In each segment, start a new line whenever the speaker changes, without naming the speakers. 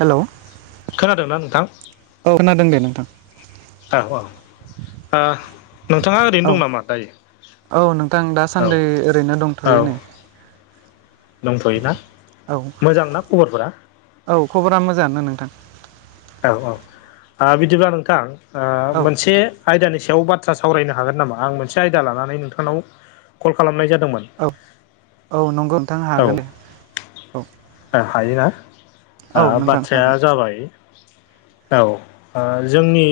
Hello
खोनादोंना नोंथां
औ खोनादों दे नोंथां
औ औ आ नोंथाङा ओरैनो
औ
दं नामा
औ नोंथां
दायो
दासान्दि ओरैनो
औ औ
दंथ'यो नै
दंथ'योना
औ
मोजांना खबरफोरा
औ खबरा मोजाङानो नोंथां
औ औ आ बिदिब्ला नोंथां आ
औ
मोनसे
नोंथां
आयदानि सायाव बाथ्रा सावरायनो हागोन नामा आं मोनसे आयदा लानानै नोंथांनाव कल खालामनाय जादोंमोन
औ औ नंगौ नोंथां
औ ओ
हागोन औ
हायोना
औ
आ
नोंथां हागोन
बाथ्राया जाबाय औ ओ जोंनि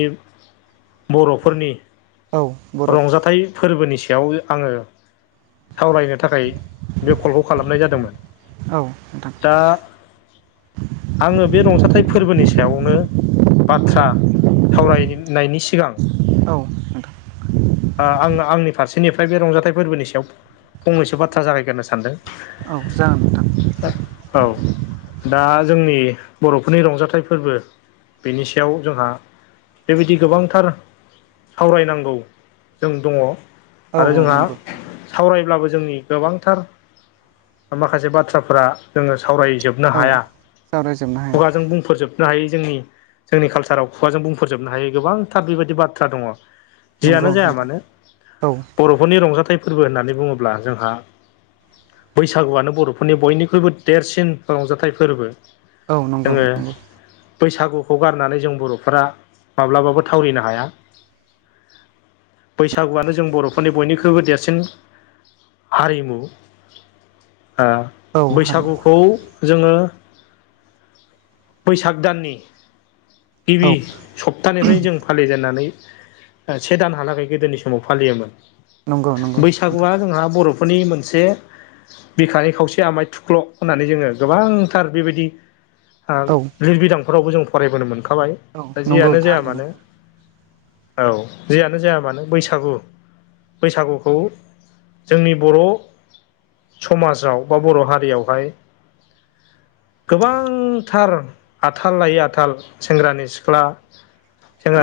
बर'फोरनि
औ बर'
रंजाथाइ फोरबोनि सायाव आङो सावरायनो थाखाय बे कलखौ खालामनाय जादोंमोन
औ नोंथां
दा आङो बे रंजाथाइ फोरबोनि सायावनो बाथ्रा सावरायनायनि सि सिगां
औ नोंथां
आ आङो आंनि फारसेनिफ्राय बे रंजाथाइ फोरबोनि सायाव फंनैसो बाथ्रा जागायगोरनो सानदों
औ जागोन नोंथां।
[unintelligible] औ दा जोंनि बर'फोरनि रंजाथाइ फोरबो बेनि सायाव जोंहा बेबायदि गोबांथार सावरायनांगौ जों दङ
औ
आरो
औ
जोंहा
नंगौ नोंथां
सावरायब्लाबो जोंनि गोबांथार ओ माखासे बाथ्राफोरा जोङो सावरायजोब बनो
औ
हाया
सावरायजोबनो हाया
खुगाजों बुंफोरजोब नो हायै जोंनि जोंनि खालसाराव खुगाजों बुंफोरजोबनो हायो गोबांथार बेबायदि बाथ्रा दङ। जियानो
नंगौ
जाया
नोंथां
मानो
औ
बर'फोरनि रंजाथाइ फोरबो होननानै बुङोब्ला जोंहा बैसागुआनो बर'फोरनि बयनिख्रुइबो देरसिन रंजाथाइ फोरबो।
औ नंगौ
जोङो
नंगौ
बैसागुखौ गारनानै जों बर'फोरा माब्लाबाबो थावरिनो हाया। बैसागुआनो जों बर'फोरनि बयनिख्रुइबो देर सिन हारिमु आ
औ हारि
बैसागुखौ जोङो बैसाग दाननि गिबि
औ
सप्तानिफ्रायनो जों फालिजेननानै से दानहालागै गोदोनि समाव फालियोमोन।
नंगौ नंगौ नोंथां
बैसागुआ जोंहा बर'फोरनि मोनसे बिखानि खावसे आमाय थुख्ल' होननानै जोङो गोबांथार बेबायदि आ
औ
लिरबिदांफोरावबो जों फरायबोनो मोनखाबाय
औ
दा
नंगौ
जियानो जाया
थारैनो
मानो औ जेयानो जाया मानो बैसागु बैसागुखौ जोंनि बर' समाजाव बा बर' हारियावहाय गोबांथार आथाल लायै आथाल सेंग्रानि सिख्ला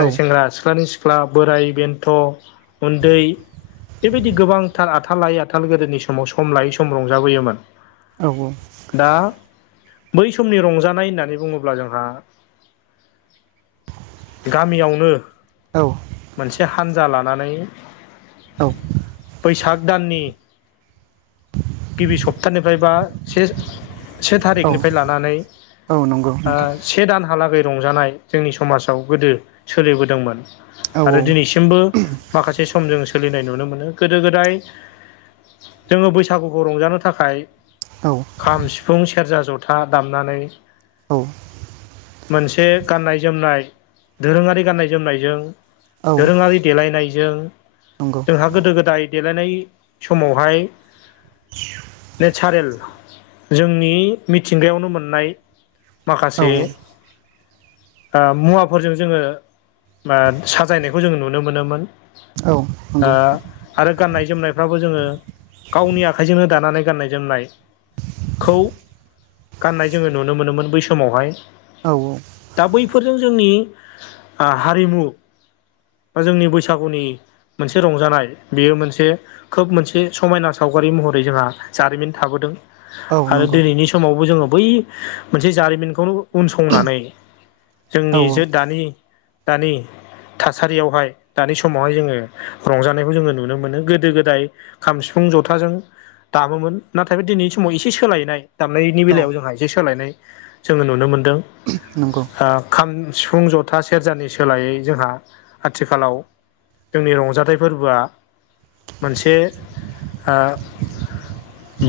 औ
सेंग्रा सिख्लानि सिख्ला बोराइ बेन्थ' उन्दै बेबायदि गोबांथार आथाल लायै आथाल गोदोनि समाव सम लायै सम रंजाबोयोमोन।
औ औ।
दा बै समनि रंजानाय होननानै बुङोब्ला जोंहा गामियावनो
औ।
मोनसे हानजा लानानै
औ।
बैसाग दाननि गिबि सप्तानिफ्राय बा से
औ
थारिखनिफ्राय लानानै
औ नंगौ
आ
नोंथां
से दानहालागै रंजानाय जोंनि समाजाव गोदो सोलिबोदोंमोन
औ
आरो दिनैसिम बो माखासे समजों सोलिनाय नुनो मोनो गोदो गोदाय जोङो बैसागुखौ रंजानो थाखाय
औ।
खाम सिफुं सेरजा जथा दामनानै
औ।
मोनसे गाननाय जोमनाय दोरोङारि गाननाय जोमनायजों
औ
दोरोङारि देलायनायजों
नंगौ
जोंहा गोदो गोदाय देलायनाय समावहाय नेचारेल जोंनि मिथिंगायावनो मोननाय
औ
माखासे आ मुवाफोरजों जोङो बा साजायनायखौ जोंङ नुनो मोनोमोन
औ नंगौ
आरो गाननाय जोमनायफ्राबो जोङो गावनि आखाइजोंनो दानानै गाननाय जोमनाय खौ गाननाय जोङो नुनो मोनोमोन बै समावहाय
औ औ।
दा बैफोरजों जोंनि आ हारिमु बा जोंनि बैसागुनि मोनसे रंजानाय बेयो मोनसे खोब मोनसे समायना सावगारि महरै जोंहा जारिमिन थाबोदों
औ
आरो
नंगौ
दिनैनि समावबो जोङो बै मोनसे जारिमिनखौनो उनसंनानै
औ
जोंनि जे दानि दानि थासारियावहाय दानि समावहाय जोंङो रंजानायखौ जोंङो नुनो मोनो गोदो गोदाय खाम सिफुं जथाजों दामोमोन नाथाय बे दिनैनि समाव एसे सोलायनाय दामनायनि
औ
बेलायाव जोंहा एसे सोलायनाय जोङो नुनो मोनदों
नंगौ
खाम सिफुं जथा सेरजानि सोलायै जोंहा आथिखालाव जोंनि रंजाथाइ फोरबोआ मोनसे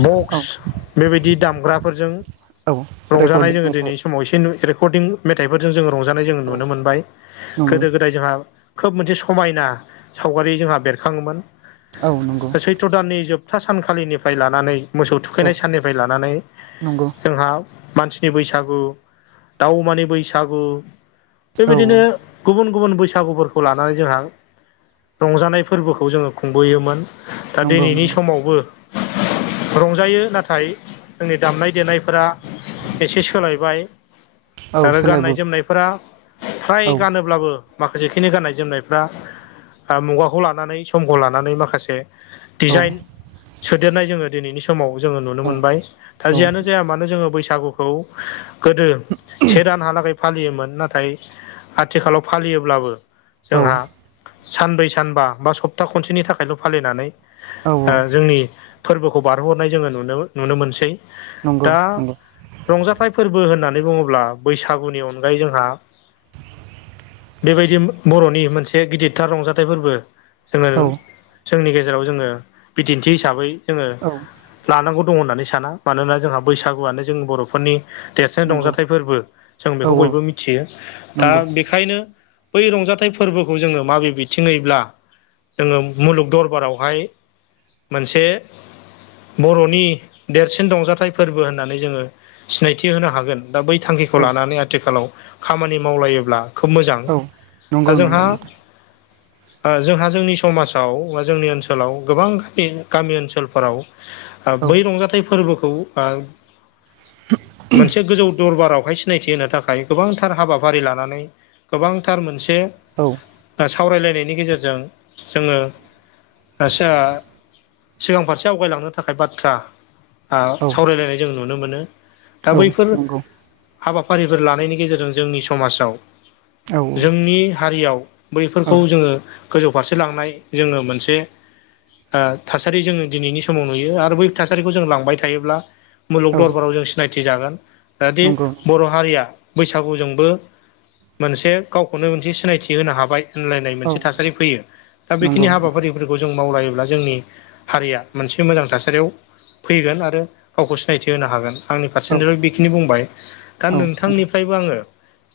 बक्स
औ
बेबायदि दामग्राफोरजों
औ
रंजानाय
रेकर्डिं
जोङो
मेथाइ
दिनै स समाव एसे रेकर्डिं मेथाइफोरजों जोङो रंजानाय जों
औ
नुनो मोनबाय
नंगौ
गोदो गोदाय जोंहा खोब मोनसे समायना सावगारि जोंहा बेरखाङोमोन
औ नंगौ
सैथ्र' दाननि जोबथा सानखालिनिफ्राय लानानै मोसौ
औ
थुखैनाय साननिफ्राय लानानै
नंगौ
जोंहा मानसिनि बैसागु दाउ अमानि बैसागु
औ
बेबायदिनो गुबुन गुबुन बैसागुफोरखौ लानानै जोंहा रंजानाय फोरबोखौ जोङो खुंबोयोमोन दा
नंगौ
दिनैनि
नंगौ
समावबो रंजायो नाथाय जोंनि दामनाय देनायफोरा एसे सोलायबाय
औ
आरो गाननाय
सोलायबोबाय
जोमनायफोरा फ्राय
औ
गानोब्लाबो माखासेखिनि गाननाय जोमनायफ्रा मुगाखौ लानानै समखौ लानानै माखासे
औ
डिजाइन सोदेरनाय जोंङो दिनैनि सम समाव जोंङो नुनो मोनबाय दा
औ
जियानो जाया मानो जोङो बैसागुखौ गोदो से दानहालागै फालियोमोन नाथाय आथिखालाव फालियोब्लाबो
औ
जोंहा सानब्रै सानबा बा सप्ता खनसेनि थाखायल' फालिनानै
औ
जोंनि फोरबोखौ बारहरनाय जोंङो नुनो नुनो मोनसै
नंगौ
दा
नंगौ
रंजाथाइ फोरबो होननानै बुङोब्ला बैसागुनि अनगायै जोंहा बेबायदि बर'नि मोनसे गिदिरथार रंजाथाइ फोरबो जोङो
औ
जोंनि गेजेराव जोङो बिदिन्थि हिसाबै जोङो
औ
लानांगौ दङ होननानै साना मानोना जोंहा बैसागुआनो जों बर'फोरनि देरसिन
नंगौ
रंजाथाइ फोरबो जों
औ
बेखौ बयबो मिथियो दा
नंगौ
बे बेनिखायनो बै रंजाथाइ फोरबोखौ जोङो माबे ज बिथिङैब्ला जोंङो मुलुग दरबारावहाय मोनसे बर'नि देरसिन रंजाथाइ फोरबो होननानै जोंङो सिनायथि होनो हागोन दा बै थांखिखौ
औ
लानानै आथिखालाव खामानि मावलायोब्ला खोब मोजां
औ
दा
नंगौ नंगौ
जोंहा
नोंथां
जोंहा जोंनि समाजाव बा जोंनि ओनसोलाव गोबां गामि गामि ओनसोलफोराव
औ
बै रंजाथाइ फोरबोखौ मोनसे गोजौ दरबारावहाय- -सिनायथि होनो थाखाय गोबांथार हाबाफारि लानानै गोबांथार मोनसे
औ
सावरायलायनायनि गेजेरजों जोङो आसा सिगां फारसे आवगायलांनो थाखाय बाथ्रा आ
औ
सावरायलायनाय जों नुनो मोनो दा बैफोर
नंगौ
हाबाफारिफोर लानायनि गेजेरजों जोंनि समाजाव
औ
जोंनि हारियाव
औ
बैफोरखौ जोङो गोजौ फारसे लांनाय जोङो मोनसे थासारि जोङो दिनैनि समाव नुयो आरो बै थासारिखौ जों लांबाय थायोब्ला मुलुग
औ
दरबाराव जों सिनायथि जागोन जे
नंगौ औ
बर' हारिया बैसागुजोंबो मोनसे गावखौनो मोनसे सिनायथि होनो हाबाय होनलायनाय
औ
मोनसे थासारि फैयो। दा
नंगौ
बेखिनि
नोंथां
हाबाफारि फोरखौ जों मावलायोब्ला जोंनि हारिया मोनसे मोजां थासारियाव फैगोन आरो गावखौ सिनायथि होनो हागोन। आंनि
औ
फारसेनिफ्राय बेखिनि बुंबाय। दा
औ नोंथां
नोंथांनिफ्रायबो आङो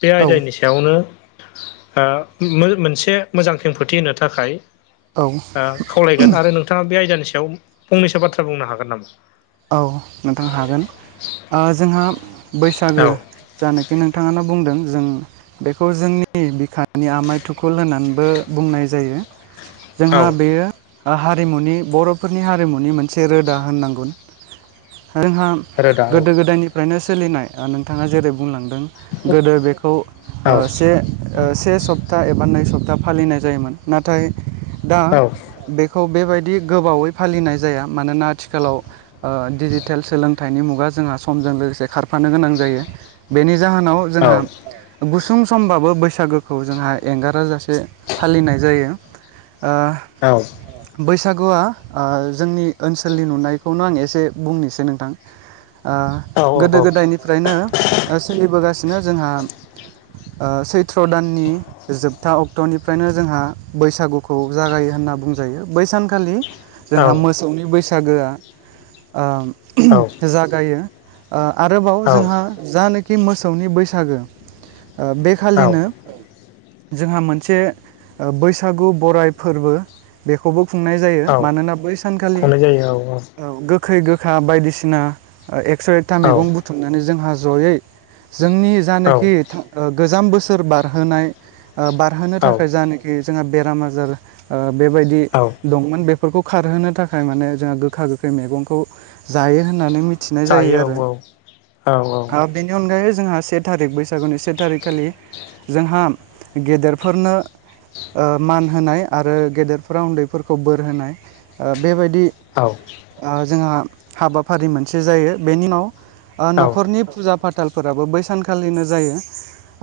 बे
औ
आयदानिसिम बेयावनो आ मो-मोनसे मोजां खेंफोरथि होनो थाखाय
औ
आ खावलायगोन आरो नोंथाङा बे आयदानि सायाव फंनैसो बाथ्रा बुंनो हागोन नामा?
औ, नोंथां हागोन। जोंहा
औ
बैसागो जानाखि नोंथाङानो बुंदों जों बेखौ जोंनि बिखानि आमाय थुखुल होननानैबो बुंनाय जायो।
औ
जोंहा बेयो ओ हारिमुनि बर'फोरनि हारिमुनि मोनसे रोदा होननांगोन जोंहा
रोदा औ
गोदो-गोदायनिफ्रायनो सोलिनाय ओ नोंथाङा जेरै बुंलां दों गोदो बेखौ
औ
ओ से सप्ता एबा नै सप्ता फालिनाय जायोमोन। नाथाय दा
औ
बे खौ बेबायदि गोबावै फालिनाय जाया। मानोना आथिखालाव ओ डिजिटेल सोलोंथाइनि मुगा जोंहा समजों लोगोसे खारफानो गोनां जायो। बेनि जाहोनाव
औ
जोंहा गुसुं समबाबो बैसागोखौ जोंहा एंगारा जासि फालिनाय जायो। ओ
औ
बैसागुआ ओ जोंनि ओनसोलनि नुनायखौनो आं एसे बुंनोसै नोंथां। ओ
औ
गोदो-गोदायनिफ्रायनो सोलिबोगासिनो जोंहा ओ सैथ्र दाननि जोबथा अक्टनिफ्रायनो जोंहा बैसागुखौ जागायो होनना बुंजायो। बै सानखालि जोंहा मोसौनि बैसागोआ ओ जागायो ओ आरोबाव
औ औ
जोंहा जानाखि मोसौनि बैसागो ओ
औ
बेखालिनो जोंहा मोनसे ओ बैसागु बराइ फोरबो बेखौबो खुंनाय जायो।
औ
मानोना बै सानखालि
खुंनाय जायो औ
औ गो‌ खै-गोखा बायदिसिना एक्स-एक्था
औ
मैगं बुथुमनानै जोंहा जयै जोंनि
औ
जानाखि ओ गोजाम बोसोर बारहोनाय ओ बारहोनो
औ
थाखाय जानाखि जोंहा बेराम आजार ओ बेबायदि
औ
दंमोन बे‌ फोरखौ खारहोनो थाखाय माने जोंहा गोखा-गोखै मैगंखौ जायो होननानै मि थिनाय जायो
औ
आरो। बेनि अनगायै जोंहा से थारिक बैसागुनि से थारिकखालि जोंहा गेदेरफोरनो ओ मान होनाय आरो गेदेरफोरा उन्दैफोरखौ बोर होनाय ओ बेबायदि
औ
ओ जोंहा हाबाफारि मोनसे जायो बेनि उनाव ओ
औ
नखरनि फुजा-फा थालफोराबो बै सानखालिनो जायो।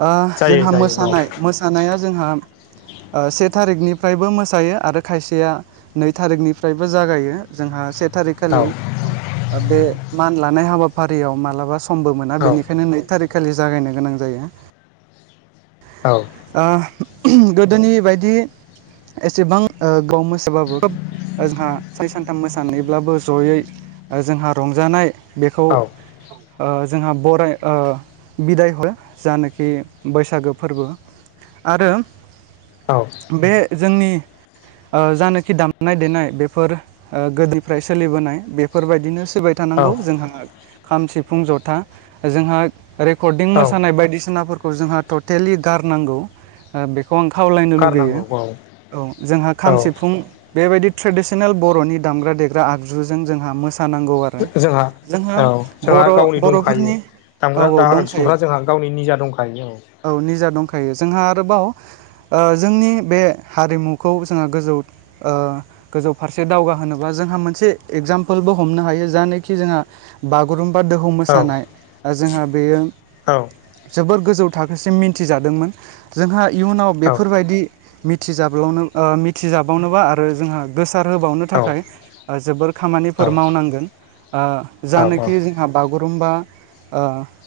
ओ
जायो
जोंहा
जायो औ
मोसानाय मो‌ सानाया जोंहा ओ से थारिखनिफ्रायबो मोसायो आरो खायसेया नै थारिखनिफ्रायबो जागायो जोंहा से थारिख
औ
खालि बे मान लानाय हाबाफारियाव मालाबा समबो मोना।
औ
बेनिखायनो नै थारिख खालि जागायनो गोनां जायो।
औ
ओ गोदोनि बायदि एसेबां गोबाव मोसाबाबो खोब जोंहा साननै सानथाम मोसानायब्लाबो जयै जोंहा रंजानाय बेखौ ओ जोंहा बराय ओ बिदाय हरो‌ जानाखि बैसागो फोरबो आरो
औ
बे जोंनि ओ जानाखि दामनाय-देनाय बेफोर ओ गोदोनिफ्राय सो सोलिबोनाय बेफोरबायदिनो सिबाय
औ
थानांगौ जोंहा खाम सिफुं जथा जोंहा रेकर्डिं
औ
मोसानाय बायदिसिनाफोरखौ जोंहा टटेलि गारनांगौ ओ बे खौ आं खावलायनो लुगैयो
गारनांगौ औ
औ जोंहा
औ
खाम सिफुं बेबायदि ट्रेडिसनेल बर'नि दामग्रा देग्रा आगजुजों जोंहा मोसानांगौ आ
जोंहा औ जोंहा गावनि दंखायो
बर'फोरनि औ
दामग्रा
औ
दा
दंखायो
आगजुफ्रा जोंहा गावनि निजा दंखायो
औ निजा दंखायो जोंहा आरोबाव ओ जोंनि बे हारिमुखौ जोंहा गोजौ ओ गोजौ फारसे दावगा होनोब्ला जोंहा मोनसे एगजामपोलबो हमनो हायो जानोखि जोंहा बागुरुम्बा दोहौ
औ
मोसानाय ओ जोंहा बेयो
औ
जोबोर गोजौ थाखोसिम मिथिजादोंमोन जोंहा इयुनाव
औ
बेफोरबायदि मिथिजाब्लावनो मिथिजाबावनोबा आरो जोंहा गोसार होबावनो
औ
थाखाय जोबोर
औ
खामानिफोर मावनांगोन ओ
औ
जानोखि जोंहा बागुरुमबा ओ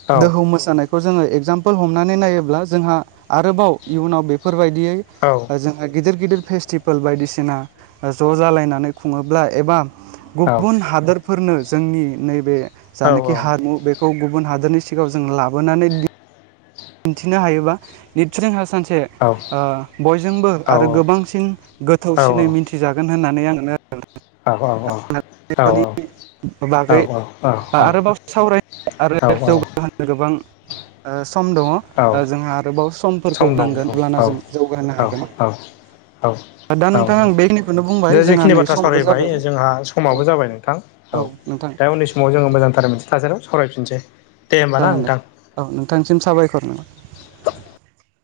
औ
दोहौ मोसानाय खौ जोङो एगजामपोल हमनानै नायोब्ला जोंहा आरोबाव इयुनाव बेफोरबायदियै
औ
जोंहा गिदिर गिदिर फेस्टिभेल बायदिसिना ओ ज' जालायनानै खुङोब्ला एबा
औ
गुबुन हादोरफोरनो जोंनि नैबे जानोखि हारिमु बे खौ गुबुन हादोरनि सिगाङाव जों लाबोनानै दिन्थिनो हायोबा नित्सय जोंहा सानसे ओ बयजोंबो आरो गोबांसिन गोथौसिनै मिथिजागोन होननानै आं नोंनो
औ औ औ
बेबादि बागै आरोबाव सावराय आरो
औ
जौगाहोनो [unintelligible] गोबां ओ सम दङ
औ
ओ जोंहा आरोबाव
सम
समफोरखौ
दं
नांगोन
दं
अब्लाना
औ
जों जौगाहोनो
औ
हागोन
औ
दा
औ
नोंथां आं बेखिनिखौनो बुंबाय
दा
जोंहा
जेखिनि
नै
बाथ्रा
समाबो जाबाय
सावरायबाय जोंहा समाबो जाबाय नोंथां औ दा उननि समाव जोङो मोजांथार मोनसे थासारियाव सावरायफिनसै दे होमबा ना
जागोन दे
नोंथां
औ नोंथांसिम साबायखर